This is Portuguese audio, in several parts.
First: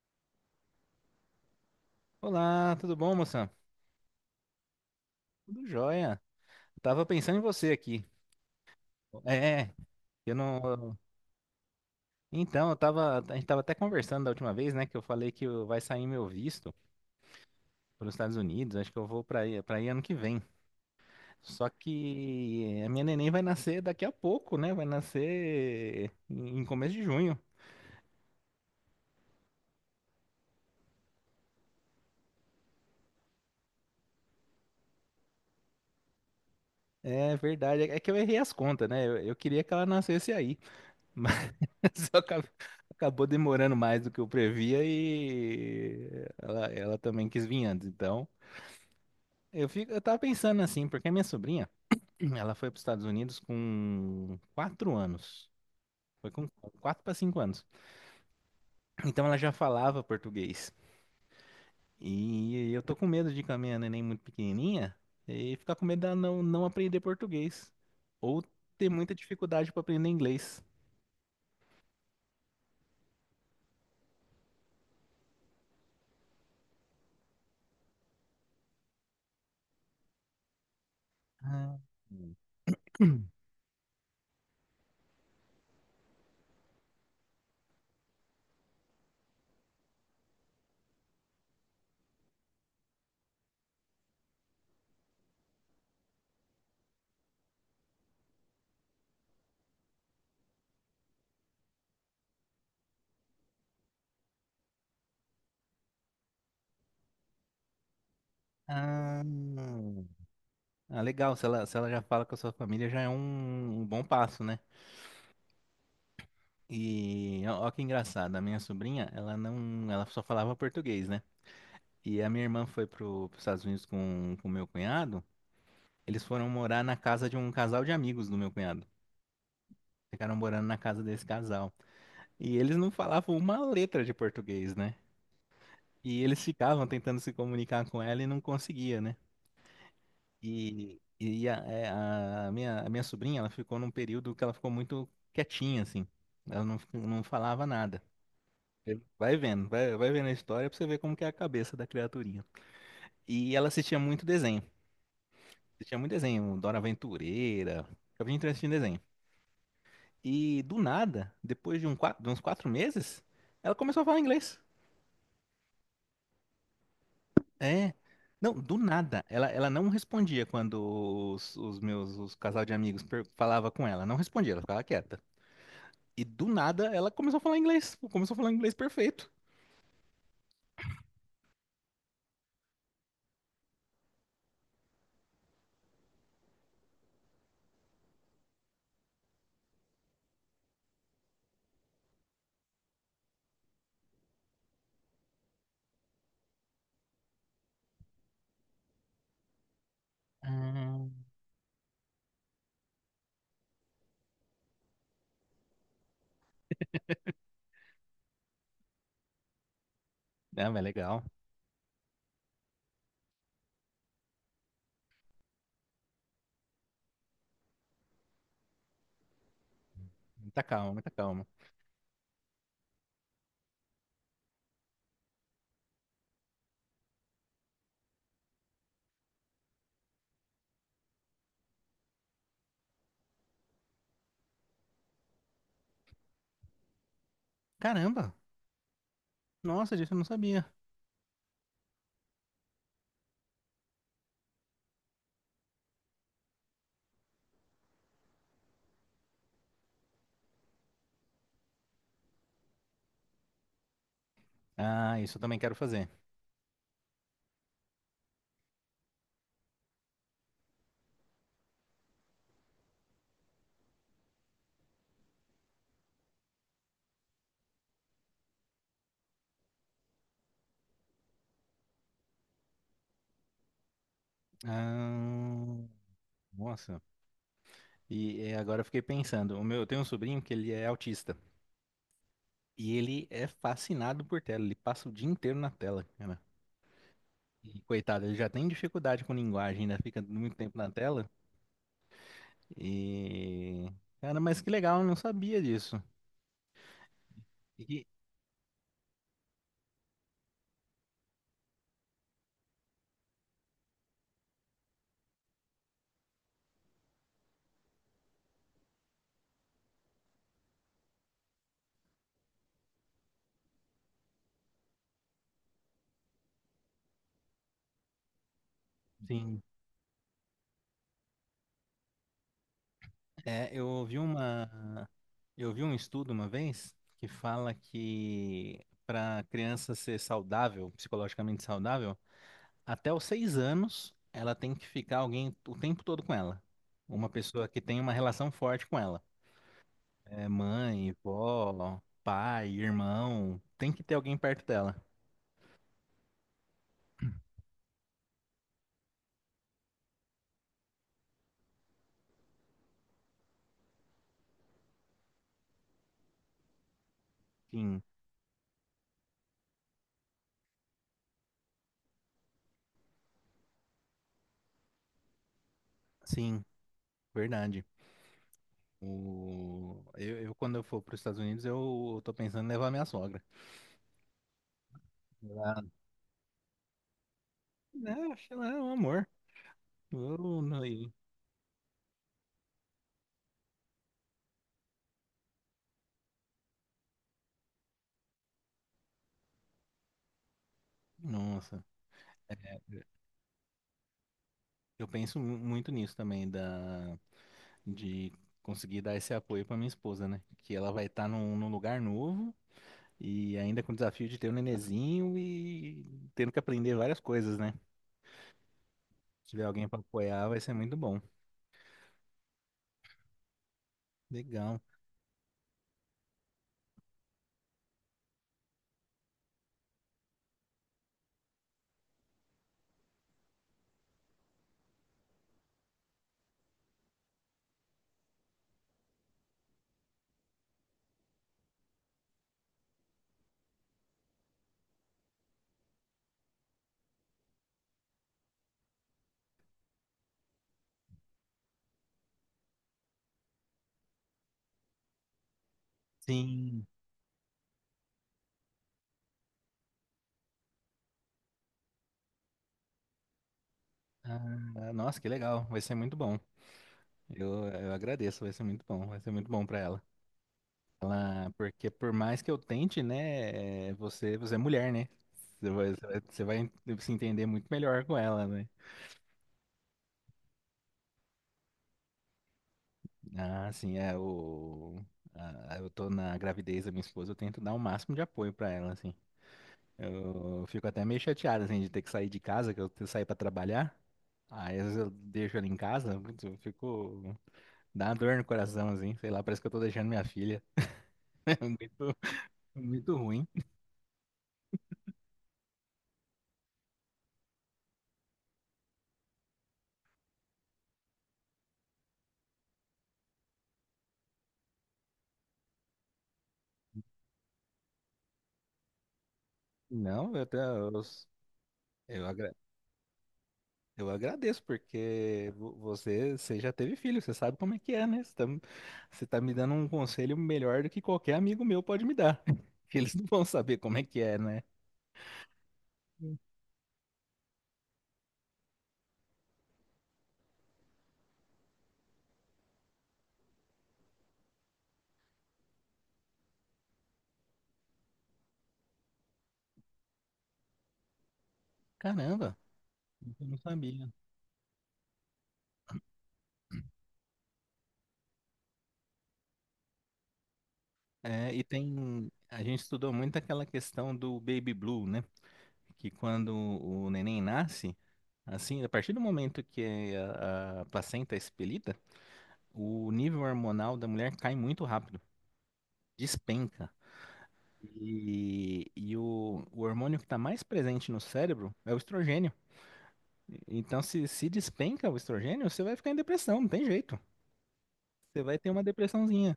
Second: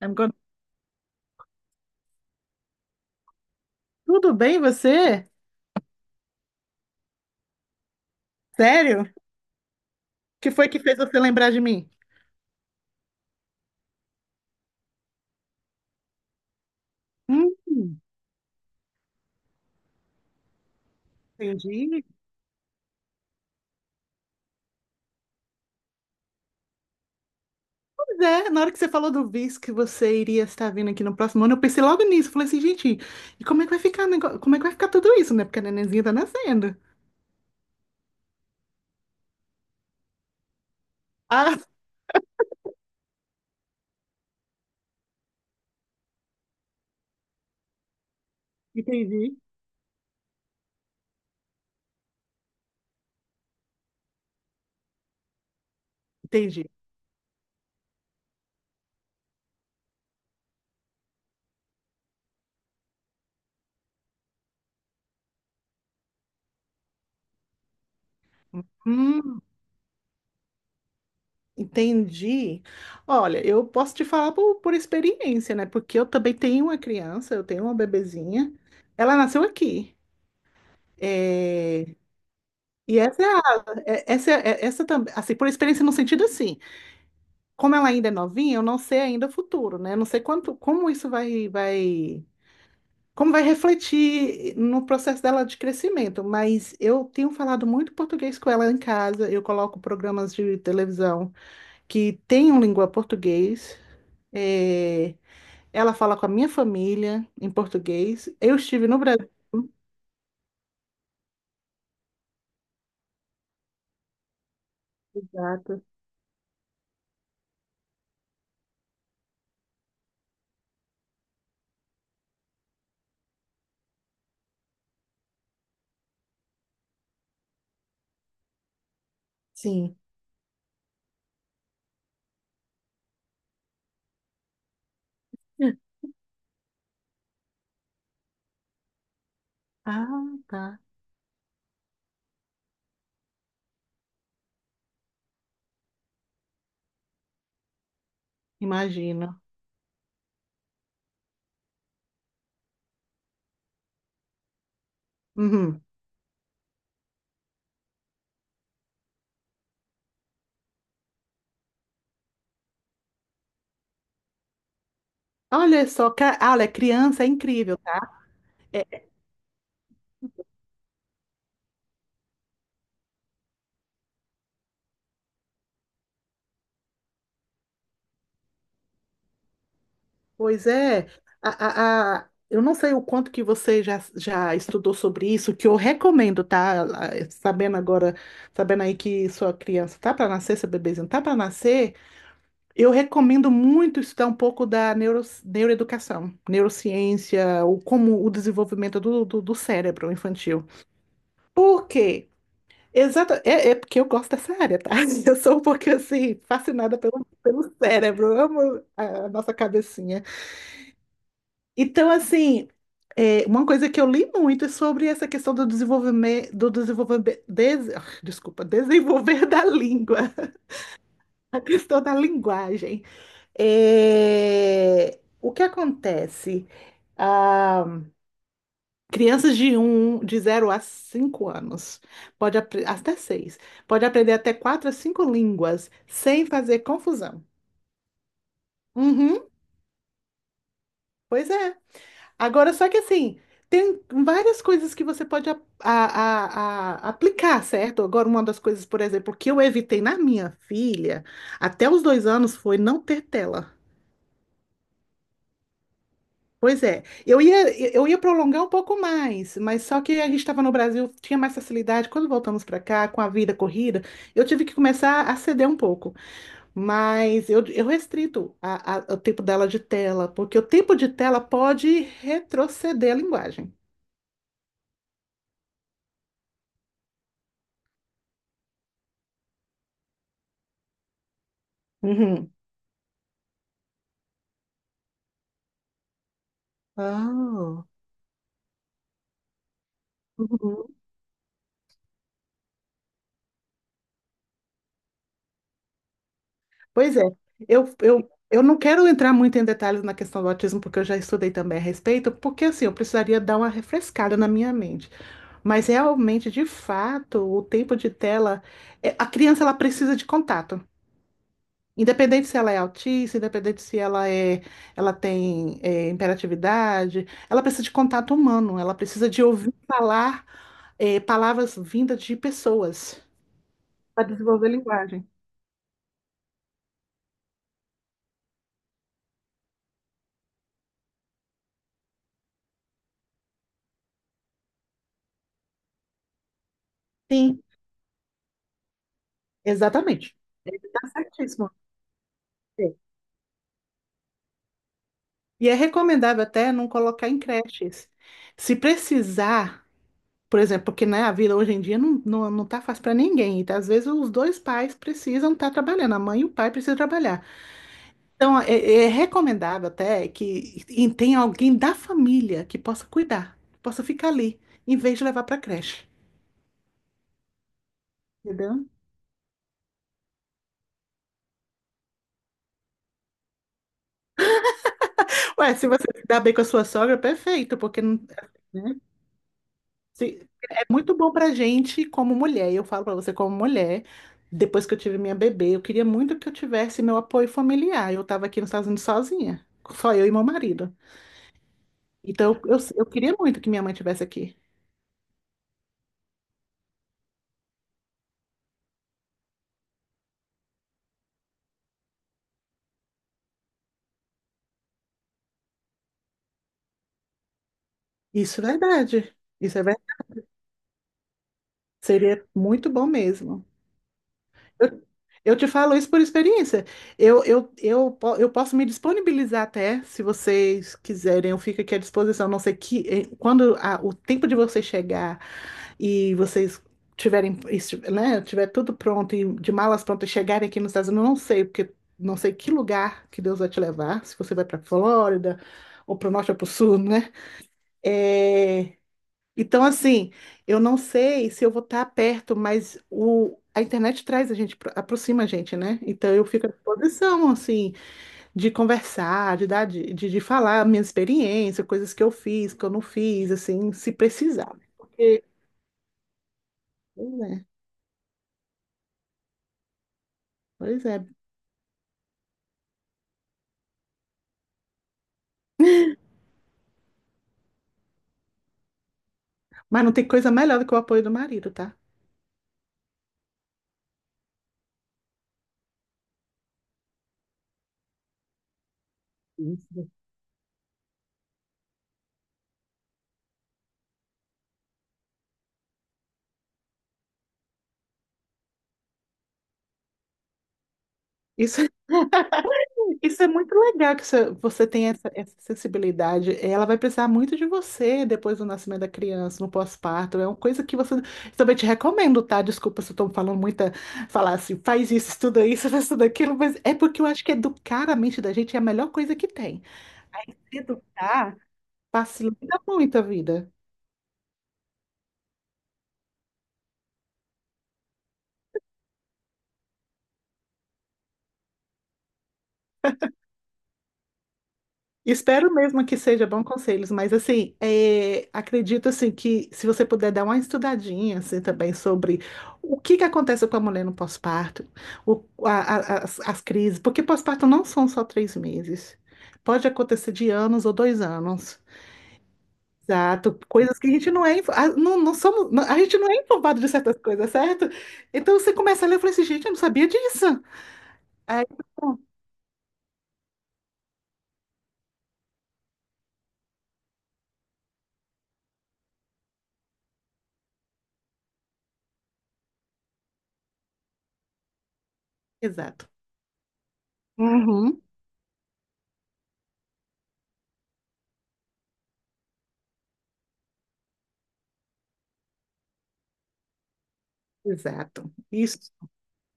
I'm gonna- Olá, tudo bom, moça? Tudo bem, você? Tudo jóia. Eu tava pensando em você aqui. Sério? O É, eu que foi que fez não. você lembrar de mim? Então, eu tava. A gente tava até conversando da última vez, né? Que eu falei que eu- Vai sair meu visto Hum, para os Estados Unidos. Acho que eu vou para aí ano que vem. Só entendi. que a minha neném vai nascer daqui a pouco, né? Vai nascer em começo de junho. Pois é, na hora que você falou do visto que você iria estar vindo aqui no próximo ano, eu pensei logo nisso. Falei assim, gente, e como é que vai ficar, como é que vai ficar tudo isso, né? Porque a nenenzinha tá nascendo. É verdade. É que eu errei as contas, né? Eu queria que ela nascesse aí. Ah, Só acab- Acabou demorando mais do que eu previa e ela também quis vir antes. Então, entendi. Eu tava pensando assim, porque a minha sobrinha, ela foi para os Estados Unidos com quatro anos. Foi com Entendi. quatro para cinco anos. Então ela já falava português. E eu tô com medo de ir com a minha neném muito pequenininha e ficar com medo dela não aprender português. Ou ter muita Hum, dificuldade para aprender inglês. entendi. Olha, eu posso te falar por experiência, né? Porque eu também tenho uma criança, eu tenho uma bebezinha. Ela nasceu aqui. É. Ah, E essa é É. Essa também, assim, por experiência no sentido assim, como ela ainda é novinha, eu não sei ainda o futuro, né? Eu não sei quanto, como isso vai, como vai refletir no processo dela de crescimento, mas eu tenho falado muito português com ela em casa, eu coloco programas de televisão que tenham língua português, é, ela fala com a minha família em português, eu estive no ah. Brasil, Ah, legal, se ela já fala com a sua família, já é um bom passo, né? exato, E ó, ó que engraçado, a minha sobrinha, ela não, ela só falava português, né? E a minha irmã foi para os Estados Unidos com o meu cunhado, eles foram morar na casa de um casal de amigos do meu cunhado. sim. Ficaram morando na casa desse casal. E eles não falavam uma letra de português, né? E eles ficavam tentando se comunicar com ela e não conseguia, né? Ah, tá, E, e a, é, a minha sobrinha, ela ficou num período que ela ficou muito quietinha, assim. Ela não, fi- Não falava nada. Vai imagino. vendo, vai vendo a história pra você ver como que é a cabeça da criaturinha. E ela assistia muito desenho. Uhum. Assistia muito desenho, Dora Aventureira. Eu vim assistindo desenho. E do nada, depois de, de uns quatro meses, ela começou a falar inglês. Olha só, olha, criança é incrível. É. Não, do É, é, nada. Ela não respondia quando os casal de amigos falava com ela. Não respondia, ela ficava quieta. E do nada ela começou a falar inglês. Começou a falar inglês perfeito. pois é, eu não sei o quanto que você já estudou sobre isso, que eu recomendo, tá? Ah, sabendo aí que sua criança tá para nascer, seu bebezinho tá para nascer, eu recomendo muito estudar um pouco da neuroeducação, neurociência, como o desenvolvimento do cérebro infantil. Ah, Por quê? Exato, é porque eu gosto dessa área, tá? Eu sou um pouquinho assim, fascinada pelo cérebro, eu amo a nossa cabecinha. é mas legal. Então, assim, uma coisa que eu li muito é sobre essa questão do desenvolvimento, desculpa, desenvolver da língua, Muita calma, muita calma. a questão da linguagem. É, o que acontece? Ah, crianças de 0 a 5 anos, pode até 6, pode aprender até 4 a 5 línguas sem fazer confusão. Caramba! Uhum, Nossa, disso eu não sabia. pois é. Agora, só que assim, tem várias coisas que você pode aplicar, certo? Agora, uma das coisas, por exemplo, que eu evitei na minha filha até os 2 anos foi não ter tela. Ah, isso eu também quero fazer. Pois é, eu ia prolongar um pouco mais, mas só que a gente estava no Brasil, tinha mais facilidade. Quando voltamos para cá, com a vida corrida, eu tive que começar a ceder um pouco. Mas eu restrito o tempo dela de tela, porque o tempo de tela pode retroceder a linguagem. Ah, nossa. E é, agora eu fiquei pensando. Eu tenho um sobrinho que ele é autista. Uhum. E ele é fascinado por tela. Ele passa o dia inteiro na tela, cara. E, Ah, coitado, ele já tem dificuldade com linguagem, ainda fica muito tempo uhum. na tela. E. Cara, mas que legal, eu não sabia disso. Pois é, eu, E, eu, eu não quero entrar muito em detalhes na questão do autismo, porque eu já estudei também a respeito, porque assim, eu precisaria dar uma refrescada na minha mente. Mas realmente, de fato, o tempo de tela, a criança ela precisa de contato. Independente se ela é autista, independente se ela tem é, hiperatividade, ela precisa de contato humano, ela precisa de sim. ouvir falar palavras vindas de pessoas É, eu ouvi para desenvolver uma, linguagem. eu vi um estudo uma vez que fala que para a criança ser saudável, psicologicamente saudável, até os 6 anos ela tem que ficar alguém o tempo todo com ela. Uma Sim, pessoa que tem uma relação forte com ela. exatamente. É Tá mãe, certíssimo. vó, pai, É. irmão, tem que ter alguém perto dela. E é recomendável até não colocar em creches. Se precisar. Por exemplo, porque né, a vida hoje em dia não tá fácil para ninguém. Então, às vezes os dois pais precisam estar trabalhando, a mãe e o pai precisam trabalhar. Sim, Então, é recomendável até que e tenha alguém da família que possa cuidar, que possa ficar ali, em vez de levar para creche. sim, verdade. Entendeu? Quando eu for para os Estados Unidos, eu tô pensando em levar minha sogra. Ué, Ela, se você se dá bem com a sua sogra, perfeito, porque né, não, acho que ela é um né? amor. Sim, Eu não- é e- muito bom pra gente como mulher, e eu falo pra você como mulher, depois que eu tive minha bebê, eu queria muito que eu tivesse meu apoio familiar. Eu tava aqui nos Estados Unidos sozinha, só eu e meu marido. Nossa, é, Então eu queria muito que minha mãe tivesse aqui. eu muito nisso também, da, de conseguir dar esse apoio pra minha esposa, né? Que ela vai estar num lugar novo e ainda com o desafio de ter um nenenzinho e tendo que aprender várias coisas, né? Isso é verdade. Se tiver Isso é alguém pra verdade. apoiar, vai ser muito bom. Seria muito bom mesmo. Legal. Eu eu te falo isso por experiência. Eu posso me disponibilizar até, se vocês quiserem, eu fico aqui à disposição. Não sei que quando o tempo de vocês chegar e vocês tiverem, né, tiver tudo pronto e de malas prontas chegarem aqui nos Estados Unidos, eu não sei, porque não sei que lugar que Deus vai te levar, se você vai para Flórida ou para o norte ou para o sul, né? É, então, assim, eu não sei se eu vou estar perto, mas a internet traz a gente, aproxima a gente, né? Então, eu fico à Sim. disposição, assim, de conversar, de dar, de falar a minha experiência, coisas que eu fiz, que eu não fiz, assim, se precisar, né? Ah, nossa, que Porque, legal. Vai ser muito bom. pois Eu, é, eu agradeço, vai ser muito bom. Vai ser muito bom pra ela. pois é. Porque por mais que eu tente, né, é, você é mulher, né? Você vai, você vai Você vai se entender muito melhor com ela, né? Mas não tem coisa melhor do que o apoio do marido, tá? Ah, sim, eu tô na gravidez da minha esposa, eu tento dar o máximo de apoio pra ela, assim. Isso. Eu fico até meio chateado, assim, de ter que sair de casa, que eu tenho que sair pra trabalhar. Aí às vezes eu deixo ela em casa, putz, eu fico, dá uma dor no coração, assim, sei lá, parece que eu tô deixando minha filha. É Isso muito, muito Isso ruim. é muito legal que você tem essa sensibilidade. Ela vai precisar muito de você depois do nascimento da criança, no pós-parto. É uma coisa que você também te recomendo, tá? Desculpa se eu tô falando muita, falar assim, faz isso, estuda isso, faz tudo aquilo, mas é porque eu acho que educar a mente da gente é a melhor coisa que tem. Não, eu, Aí, te- se educar eu, agra- facilita muito a vida. Eu agradeço, porque você, você já teve filho, você sabe como é que é, né? Você tá me dando um conselho melhor do que qualquer amigo meu pode me dar. Que eles não vão saber como é que é, né? Espero mesmo que seja bom conselhos, mas assim, acredito assim que se você puder dar uma estudadinha assim, também sobre o que que acontece com a mulher no pós-parto, as crises, porque pós-parto não são só 3 meses, pode acontecer de anos ou 2 anos, Caramba, eu não exato, coisas que a sabia. gente não é informado de certas coisas, certo? Então você começa a ler e fala assim, gente, eu não sabia disso. É, e Aí, bom, tem. A gente estudou muito aquela questão do baby blue, né? Que quando o neném nasce, assim, a partir do momento que a placenta é expelida, o nível hormonal da mulher cai muito rápido, exato. despenca. Uhum. E, o hormônio que está mais presente no cérebro é o estrogênio. Então, se despenca o estrogênio, você vai ficar em depressão, não tem jeito. Exato. Você vai ter uma Isso. depressãozinha.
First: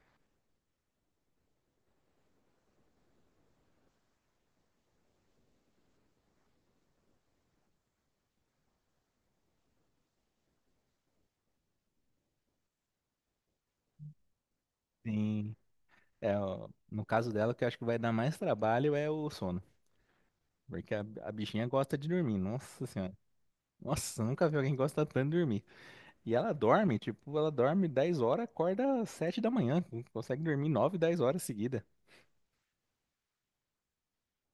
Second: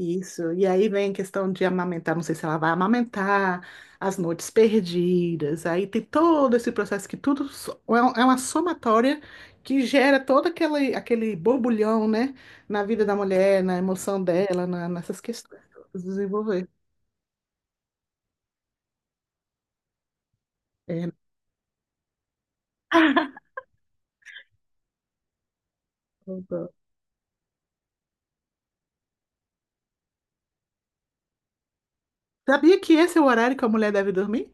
Isso, e aí vem a questão de amamentar, não sei se ela vai amamentar, as noites perdidas, aí tem todo esse processo que é uma somatória que gera todo aquele borbulhão, né, na vida da mulher, na emoção dela, nessas Sim. questões, todas, É, desenvolver. ó, no caso dela, o que eu acho que vai dar mais trabalho é o sono. Porque É, a bichinha gosta de dormir. Nossa senhora. Nossa, eu nunca vi alguém gostar tanto de dormir. E não ela dá. dorme, tipo, ela dorme 10 horas, acorda às 7 da manhã. Consegue dormir 9, 10 horas seguida. Sabia que esse é o horário que a mulher deve dormir?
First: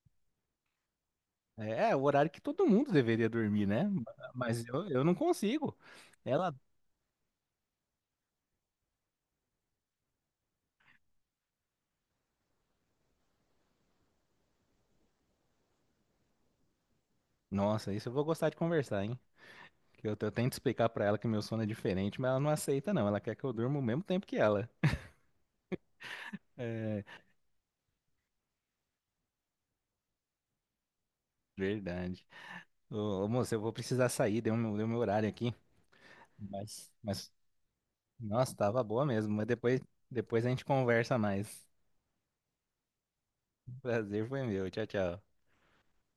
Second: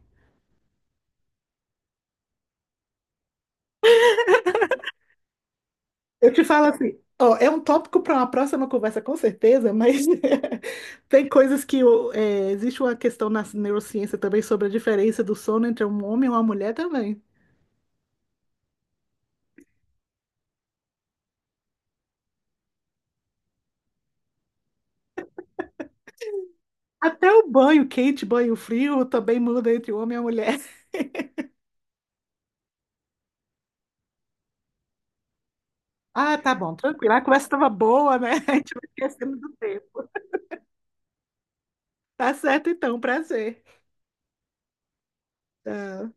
É, é o horário que todo mundo deveria dormir, né? Mas eu não consigo. Eu te Ela, falo assim, ó, é um tópico para uma próxima conversa, com certeza, mas tem coisas que existe uma questão na neurociência também sobre a diferença do sono entre um homem e uma mulher também. nossa, isso eu vou gostar de conversar, hein? Que eu tento explicar pra ela que meu sono é diferente, mas ela não aceita, não. Ela quer que eu durma o mesmo tempo que ela. É, Até o banho quente, banho frio também muda entre o homem e a mulher. verdade. Ô, moço, eu vou precisar sair, deu meu horário aqui. Ah, tá bom, Mas, tranquilo. A mas, conversa estava boa, né? nossa, A gente tava vai boa mesmo. esquecendo do tempo. Depois a gente conversa mais. Tá certo então, prazer. Prazer foi meu. Tchau, tchau. Tchau.